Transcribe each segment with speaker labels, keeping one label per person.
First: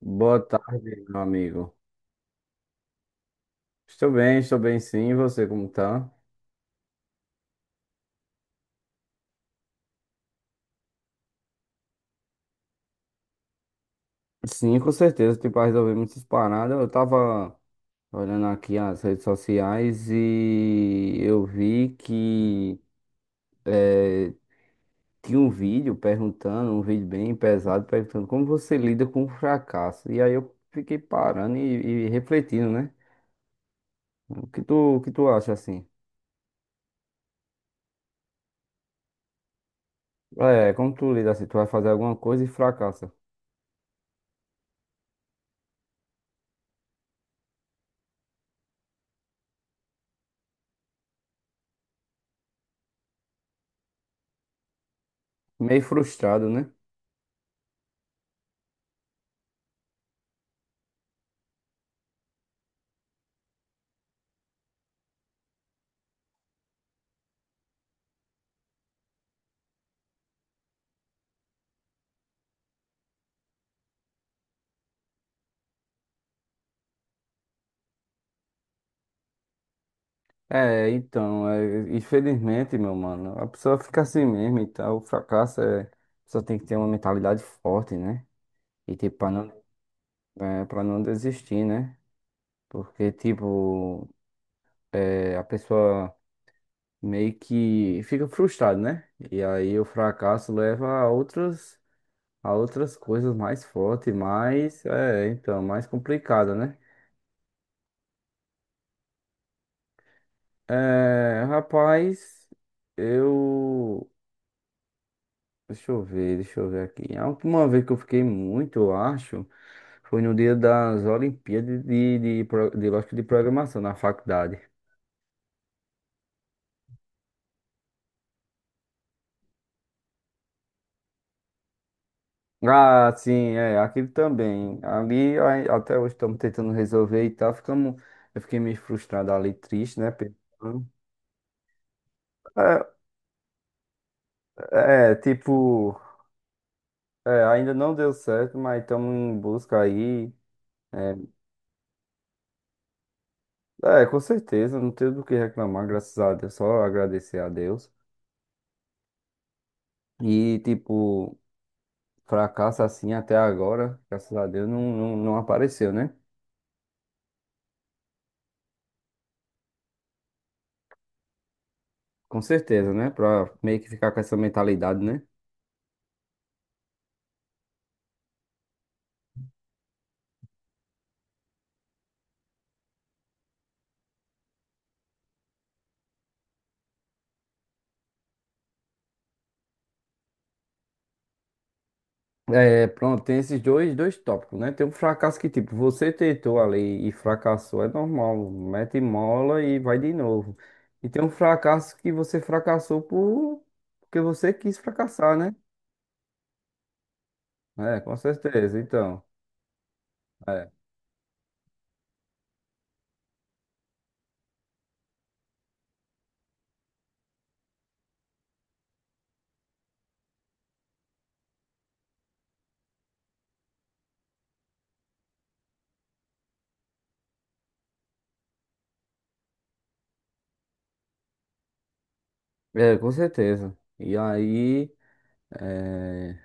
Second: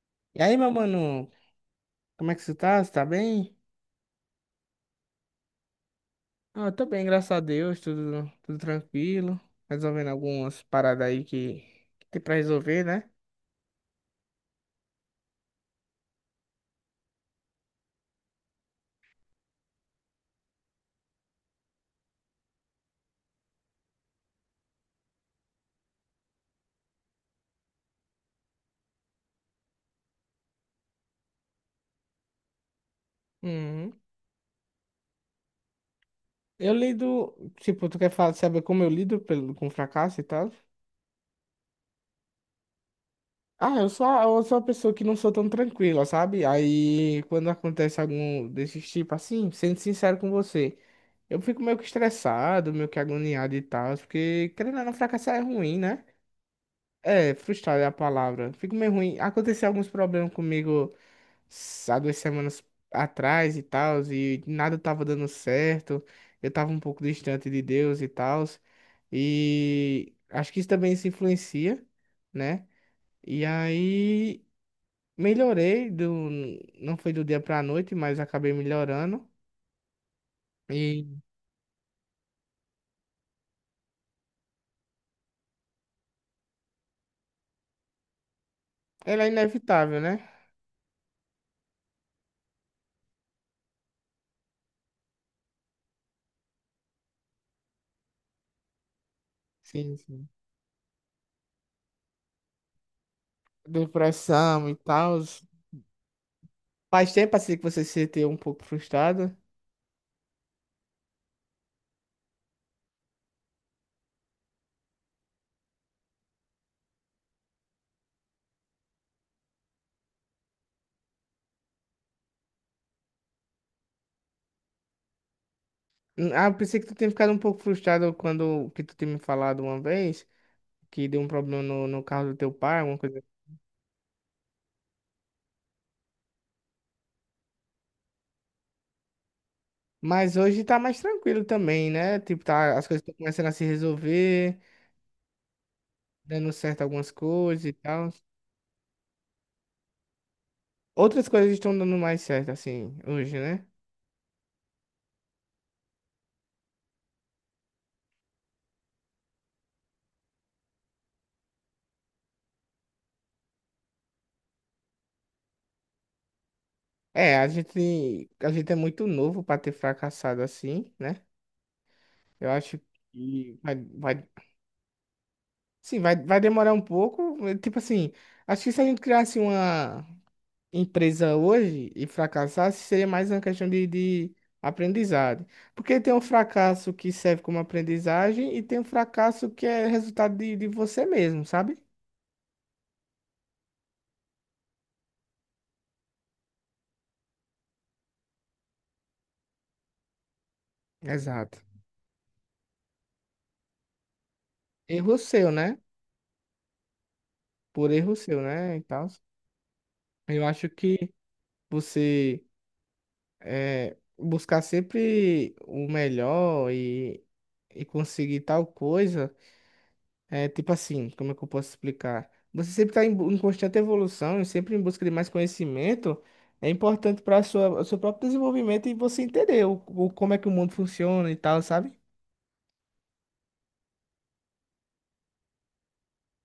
Speaker 1: Boa
Speaker 2: E aí, meu
Speaker 1: tarde, meu
Speaker 2: mano,
Speaker 1: amigo.
Speaker 2: como é que você tá? Você tá bem?
Speaker 1: Estou bem sim. E você, como tá?
Speaker 2: Ah, eu tô bem, graças a Deus, tudo tranquilo. Resolvendo algumas paradas aí que tem pra resolver, né?
Speaker 1: Sim, com certeza. Tipo, pra resolver muitas paradas. Eu tava olhando aqui as redes sociais e eu vi que eh, tinha um vídeo perguntando, um vídeo bem pesado, perguntando como você lida com o fracasso. E aí eu fiquei parando e refletindo, né?
Speaker 2: Uhum.
Speaker 1: O que tu acha assim?
Speaker 2: Eu lido, tipo, tu quer falar, saber como eu lido com fracasso e tal?
Speaker 1: É, como tu lida assim? Tu vai fazer alguma coisa e fracassa.
Speaker 2: Ah, eu sou uma pessoa que não sou tão tranquila, sabe? Aí, quando acontece algum desses tipo assim, sendo sincero com você, eu fico meio que estressado, meio que agoniado e tal, porque querendo ou não, fracassar é ruim,
Speaker 1: Meio
Speaker 2: né?
Speaker 1: frustrado, né?
Speaker 2: É, frustrado é a palavra. Fico meio ruim. Aconteceu alguns problemas comigo há 2 semanas atrás e tal, e nada tava dando certo. Eu tava um pouco distante de Deus e tal. E acho que isso também se influencia, né? E aí melhorei do não foi do dia pra noite, mas acabei melhorando.
Speaker 1: É,
Speaker 2: E
Speaker 1: então, é, infelizmente, meu mano, a pessoa fica assim mesmo e tal. O fracasso é. A pessoa tem que ter uma mentalidade forte, né? E, tipo,
Speaker 2: ela é
Speaker 1: pra não,
Speaker 2: inevitável, né?
Speaker 1: é, pra não desistir, né? Porque, tipo, a pessoa meio que fica frustrada, né? E aí o
Speaker 2: Sim, sim.
Speaker 1: fracasso leva a outras coisas mais fortes,
Speaker 2: Depressão e
Speaker 1: mais.
Speaker 2: tal.
Speaker 1: É, então, mais complicada, né?
Speaker 2: Faz tempo assim que você se sente um pouco frustrado.
Speaker 1: É, rapaz, eu. Deixa eu ver aqui. A última vez que eu fiquei muito, eu acho, foi no dia das Olimpíadas de lógica de programação na faculdade.
Speaker 2: Ah, eu pensei que tu tinha ficado um pouco frustrado quando que tu tinha me falado uma vez que deu um problema no carro do teu pai, alguma
Speaker 1: Ah,
Speaker 2: coisa.
Speaker 1: sim, é, aquilo também. Ali, ai, até hoje estamos tentando resolver e tal. Eu fiquei meio frustrado ali, triste, né?
Speaker 2: Mas hoje tá
Speaker 1: Pensando.
Speaker 2: mais tranquilo também, né? Tipo, tá, as coisas estão começando a se resolver,
Speaker 1: Tipo,
Speaker 2: dando certo algumas coisas
Speaker 1: ainda
Speaker 2: e
Speaker 1: não deu
Speaker 2: tal.
Speaker 1: certo, mas estamos em busca aí. É,
Speaker 2: Outras coisas estão dando mais certo, assim, hoje, né?
Speaker 1: com certeza, não tenho do que reclamar, graças a Deus, só agradecer a Deus. E, tipo. Fracasso assim até agora, graças a Deus, não, não, não apareceu, né?
Speaker 2: É, a gente é muito novo pra ter fracassado assim, né?
Speaker 1: Com
Speaker 2: Eu acho
Speaker 1: certeza, né? Pra
Speaker 2: que
Speaker 1: meio que ficar com essa mentalidade, né?
Speaker 2: sim, vai demorar um pouco. Tipo assim, acho que se a gente criasse uma empresa hoje e fracassasse, seria mais uma questão de aprendizado. Porque tem um fracasso que serve como aprendizagem e tem um fracasso que é resultado de você mesmo, sabe?
Speaker 1: É, pronto, tem esses dois tópicos, né? Tem um fracasso que, tipo, você tentou ali e fracassou, é normal, mete mola e vai de novo. E tem um
Speaker 2: Exato.
Speaker 1: fracasso que você fracassou porque você quis
Speaker 2: Erro
Speaker 1: fracassar,
Speaker 2: seu,
Speaker 1: né?
Speaker 2: né? Por
Speaker 1: É, com
Speaker 2: erro seu, né?
Speaker 1: certeza,
Speaker 2: E tal.
Speaker 1: então.
Speaker 2: Eu acho
Speaker 1: É,
Speaker 2: que você buscar sempre o melhor e conseguir tal coisa. É tipo assim, como é que eu posso explicar? Você sempre está em constante evolução e sempre em busca de mais conhecimento. É importante para sua o seu próprio desenvolvimento e você entender como é que o mundo funciona e tal, sabe?
Speaker 1: é, com certeza. E aí, é,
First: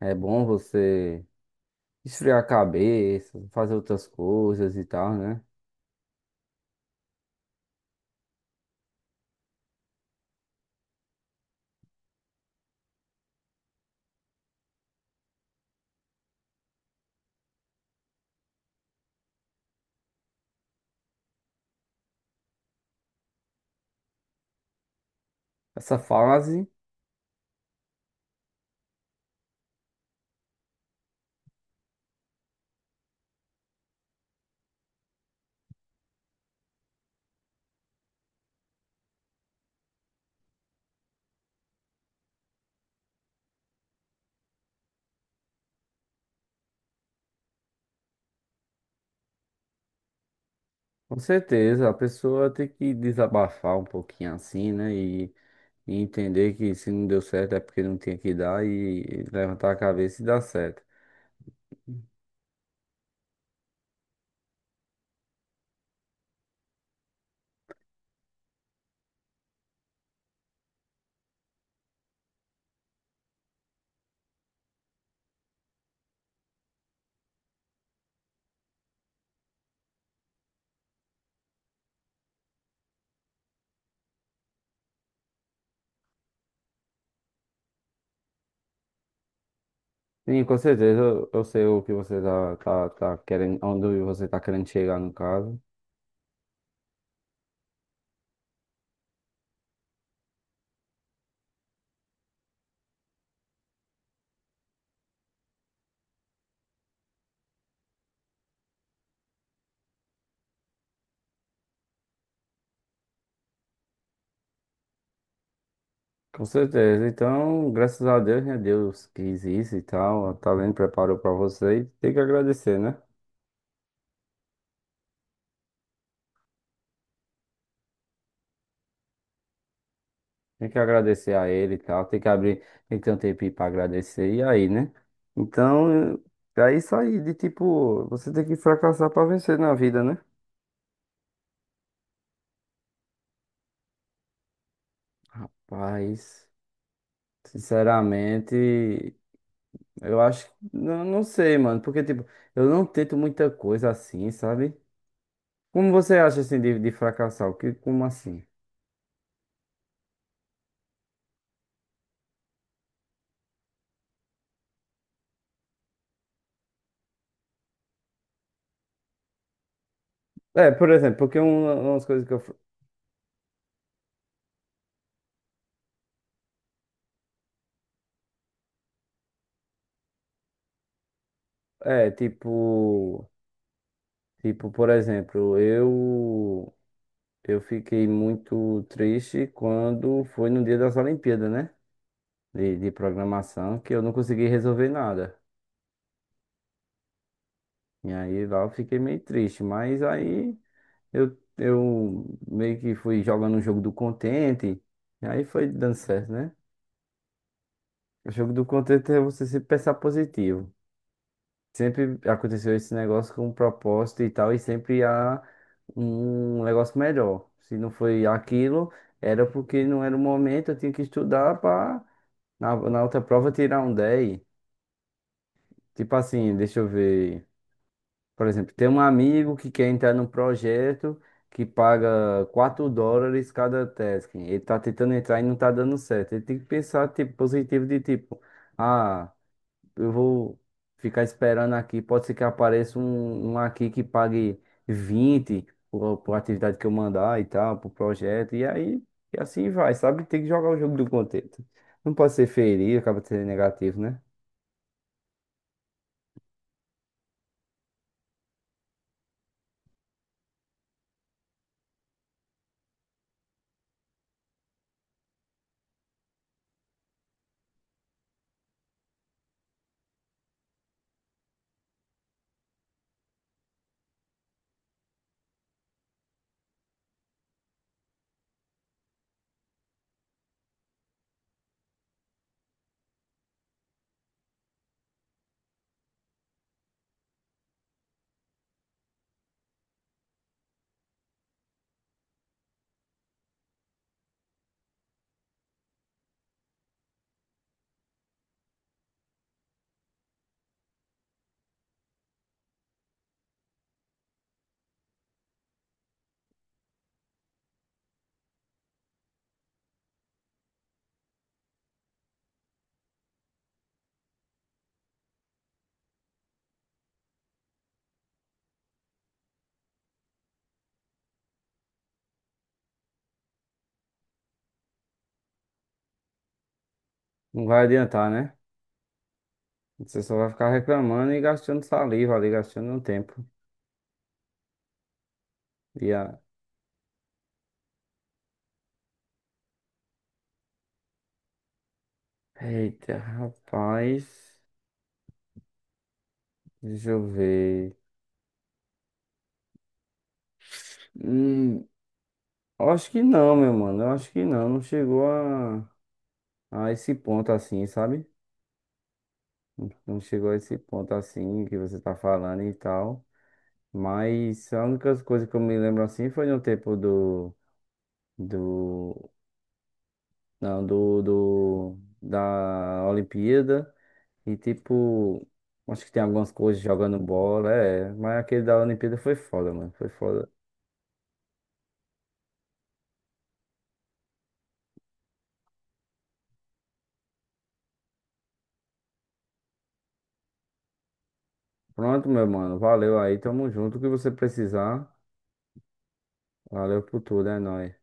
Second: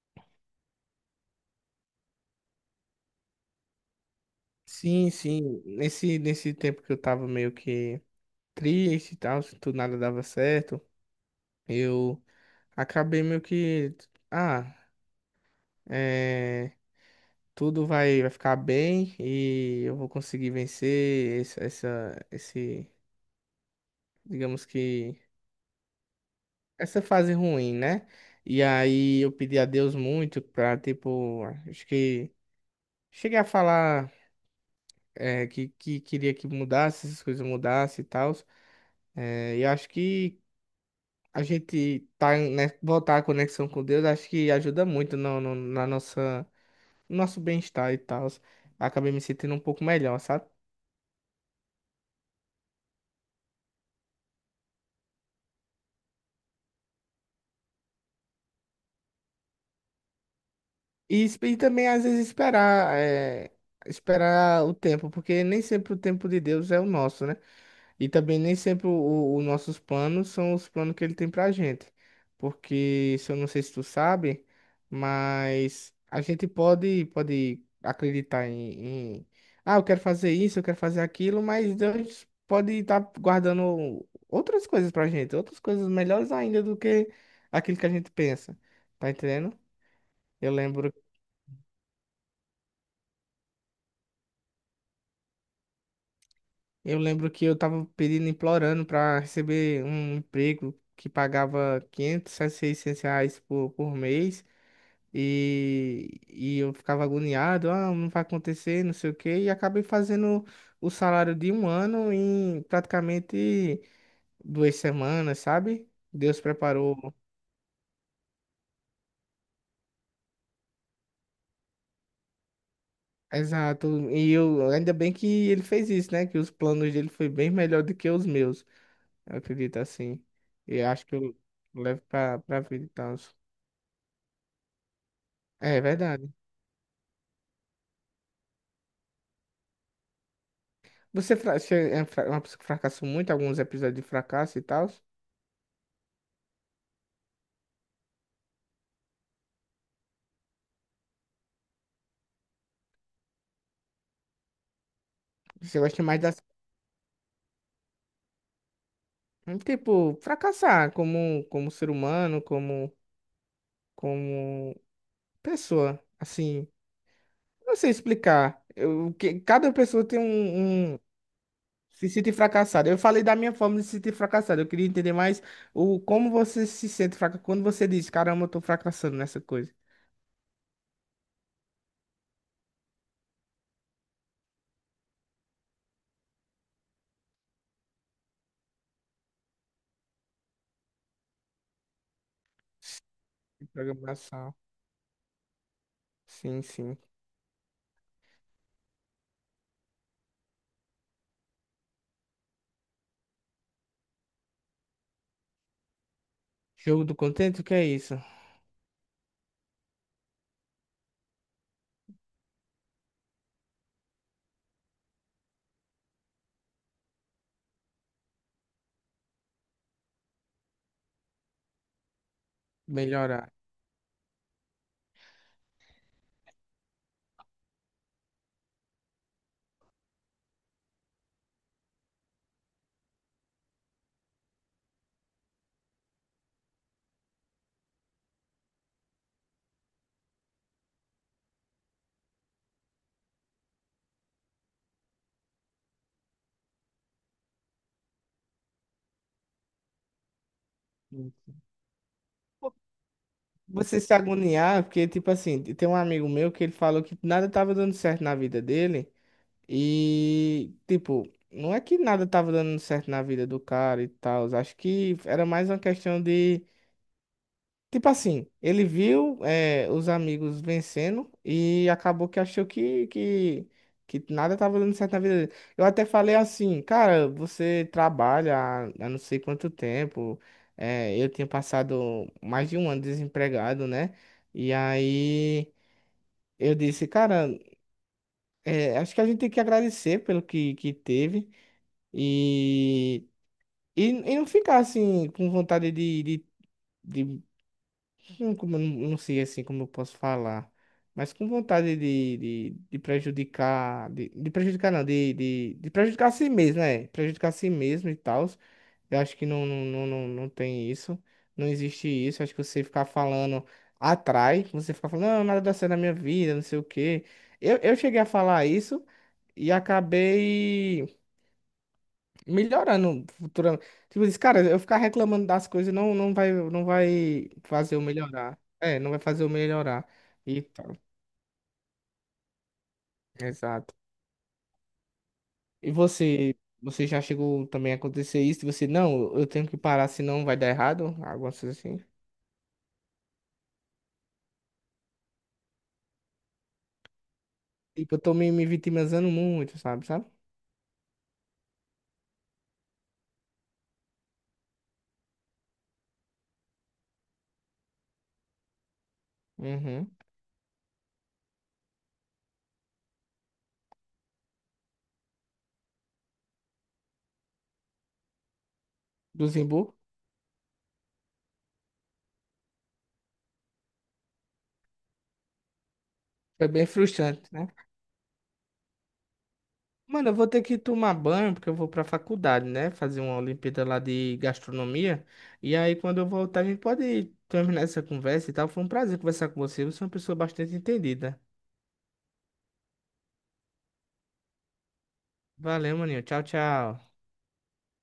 Speaker 1: é bom você. Esfriar a cabeça, fazer outras coisas e
Speaker 2: Sim,
Speaker 1: tal, né?
Speaker 2: sim. Nesse tempo que eu tava meio que triste e tal, se tudo nada dava certo, eu acabei meio que. Ah, é, tudo vai ficar bem e eu vou conseguir vencer esse, digamos que
Speaker 1: Essa fase,
Speaker 2: essa fase ruim, né? E aí eu pedi a Deus muito pra, tipo, acho que cheguei a falar que queria que mudasse, essas coisas mudassem e tal. E acho que a gente tá, né, voltar a conexão com Deus, acho que ajuda muito no nosso bem-estar e tal. Acabei me sentindo um pouco melhor, sabe?
Speaker 1: com certeza, a pessoa tem que desabafar um pouquinho assim, né? E entender que se não deu certo é porque não tinha que dar e levantar a cabeça e dar certo.
Speaker 2: E, e também, às vezes, esperar, esperar o tempo, porque nem sempre o tempo de Deus é o nosso, né? E também nem sempre os nossos planos são os planos que ele tem pra gente. Porque, se eu não sei se tu sabe, mas a gente pode acreditar ah, eu quero fazer isso, eu quero fazer aquilo, mas Deus pode estar guardando outras coisas pra gente, outras coisas melhores ainda do que aquilo que a gente pensa. Tá entendendo?
Speaker 1: Sim,
Speaker 2: Eu
Speaker 1: com
Speaker 2: lembro
Speaker 1: certeza, eu sei o que você tá querendo, onde você tá querendo chegar no caso.
Speaker 2: Eu lembro que eu tava pedindo, implorando pra receber um emprego que pagava 500, a R$ 600 por mês e eu ficava agoniado, ah, não vai acontecer, não sei o quê, e acabei fazendo o salário de um ano em praticamente 2 semanas, sabe? Deus
Speaker 1: Com
Speaker 2: preparou.
Speaker 1: certeza. Então, graças a Deus, né? Deus quis isso e tal, tá vendo, preparou pra você e tem que agradecer, né?
Speaker 2: Exato, e eu ainda bem que ele fez isso, né? Que os planos dele foi bem melhor do que os meus, eu acredito assim.
Speaker 1: Tem que
Speaker 2: E acho que
Speaker 1: agradecer
Speaker 2: eu
Speaker 1: a ele e
Speaker 2: levo
Speaker 1: tal.
Speaker 2: pra vida e
Speaker 1: Tem que ter
Speaker 2: tal.
Speaker 1: um tempinho pra agradecer. E aí, né?
Speaker 2: É
Speaker 1: Então,
Speaker 2: verdade.
Speaker 1: é isso aí, de tipo, você tem que fracassar pra vencer na vida, né?
Speaker 2: Você é uma pessoa que fracassou muito, alguns episódios de fracasso e tal.
Speaker 1: Mas, sinceramente, eu acho, não sei, mano, porque, tipo, eu não tento muita coisa assim, sabe?
Speaker 2: Você
Speaker 1: Como
Speaker 2: gosta
Speaker 1: você
Speaker 2: mais
Speaker 1: acha,
Speaker 2: das.
Speaker 1: assim, de fracassar? O que, como assim?
Speaker 2: Tipo, fracassar como ser humano, como pessoa. Assim, não sei explicar. Cada pessoa tem
Speaker 1: É, por
Speaker 2: um.
Speaker 1: exemplo, porque umas
Speaker 2: Se
Speaker 1: coisas
Speaker 2: sente
Speaker 1: que eu,
Speaker 2: fracassada. Eu falei da minha forma de se sentir fracassado. Eu queria entender mais como você se sente fracassado quando você diz, caramba, eu tô fracassando nessa coisa.
Speaker 1: é, tipo, tipo, por exemplo, eu fiquei muito triste quando foi no dia das Olimpíadas, né? De
Speaker 2: De
Speaker 1: programação, que eu não consegui
Speaker 2: programação.
Speaker 1: resolver nada.
Speaker 2: Sim, sim.
Speaker 1: E aí lá eu fiquei meio triste, mas aí eu meio que fui jogando o jogo do contente, e aí foi dando certo, né?
Speaker 2: Jogo do contento, o que é isso?
Speaker 1: O jogo do contente é você sempre pensar positivo. Sempre aconteceu esse negócio com um propósito e tal, e sempre há um negócio melhor. Se não foi aquilo, era porque não era o momento, eu tinha que estudar para. Na outra prova
Speaker 2: Melhorar.
Speaker 1: tirar um 10. Tipo assim, deixa eu ver. Por exemplo, tem um amigo que quer entrar num projeto que paga $4 cada task. Ele tá tentando entrar e não tá dando certo. Ele tem que pensar tipo, positivo de tipo, ah, eu vou ficar esperando aqui, pode ser que apareça um aqui que pague 20 por atividade que eu mandar e tal, pro projeto. E aí, e assim vai, sabe? Tem que jogar o jogo do contexto. Não pode ser feio, acaba sendo
Speaker 2: Você
Speaker 1: negativo,
Speaker 2: se
Speaker 1: né?
Speaker 2: agoniar, porque, tipo assim, tem um amigo meu que ele falou que nada tava dando certo na vida dele. E, tipo, não é que nada tava dando certo na vida do cara e tal. Acho que era mais uma questão de. Tipo assim, ele viu os amigos vencendo e acabou que achou que nada estava dando certo na vida dele. Eu até falei assim, cara, você trabalha há não sei quanto tempo. Eu tinha passado mais de um ano desempregado, né? E aí eu disse, cara, acho que a gente tem que agradecer pelo que teve e, e não ficar assim com vontade de não, como, eu não sei assim como eu posso falar, mas com vontade de prejudicar, de prejudicar não, de prejudicar a si mesmo, né? Prejudicar a si mesmo e tal. Eu acho que não, não, não, não, não tem isso, não existe isso. Acho que você ficar falando atrai, você ficar falando, não, nada dá certo na minha vida, não sei o quê. Eu cheguei a falar isso e acabei melhorando futuramente. Tipo, diz, cara, eu ficar reclamando das coisas não, não vai
Speaker 1: Não vai
Speaker 2: fazer eu
Speaker 1: adiantar, né?
Speaker 2: melhorar. É, não vai fazer eu melhorar.
Speaker 1: Você só vai
Speaker 2: E
Speaker 1: ficar
Speaker 2: tal.
Speaker 1: reclamando e gastando saliva ali, gastando um tempo.
Speaker 2: Exato. E
Speaker 1: E a...
Speaker 2: você, você já chegou também a acontecer isso? E você, não, eu tenho que parar, senão vai dar errado. Algumas coisas assim.
Speaker 1: Eita, rapaz. Deixa eu ver.
Speaker 2: Tipo, eu tô me vitimizando muito, sabe, sabe?
Speaker 1: Hum, eu acho que não, meu mano. Eu acho que não. Não chegou a, esse ponto assim, sabe?
Speaker 2: Uhum.
Speaker 1: Não chegou a esse ponto assim que você tá falando e tal. Mas a única coisa que eu me lembro assim foi no tempo do. Do.
Speaker 2: Do Zimbu.
Speaker 1: Não, Do da Olimpíada. E tipo, acho que tem algumas
Speaker 2: Foi
Speaker 1: coisas
Speaker 2: bem
Speaker 1: jogando
Speaker 2: frustrante, né?
Speaker 1: bola, é. Mas aquele da Olimpíada foi foda, mano. Foi
Speaker 2: Mano, eu vou
Speaker 1: foda.
Speaker 2: ter que tomar banho porque eu vou pra faculdade, né? Fazer uma Olimpíada lá de gastronomia. E aí, quando eu voltar, a gente pode terminar essa conversa e tal. Foi um prazer conversar com você. Você é uma pessoa bastante entendida.
Speaker 1: Pronto, meu mano. Valeu aí, tamo junto. O que você precisar.
Speaker 2: Valeu, maninho. Tchau,
Speaker 1: Valeu
Speaker 2: tchau.
Speaker 1: por tudo, é nóis.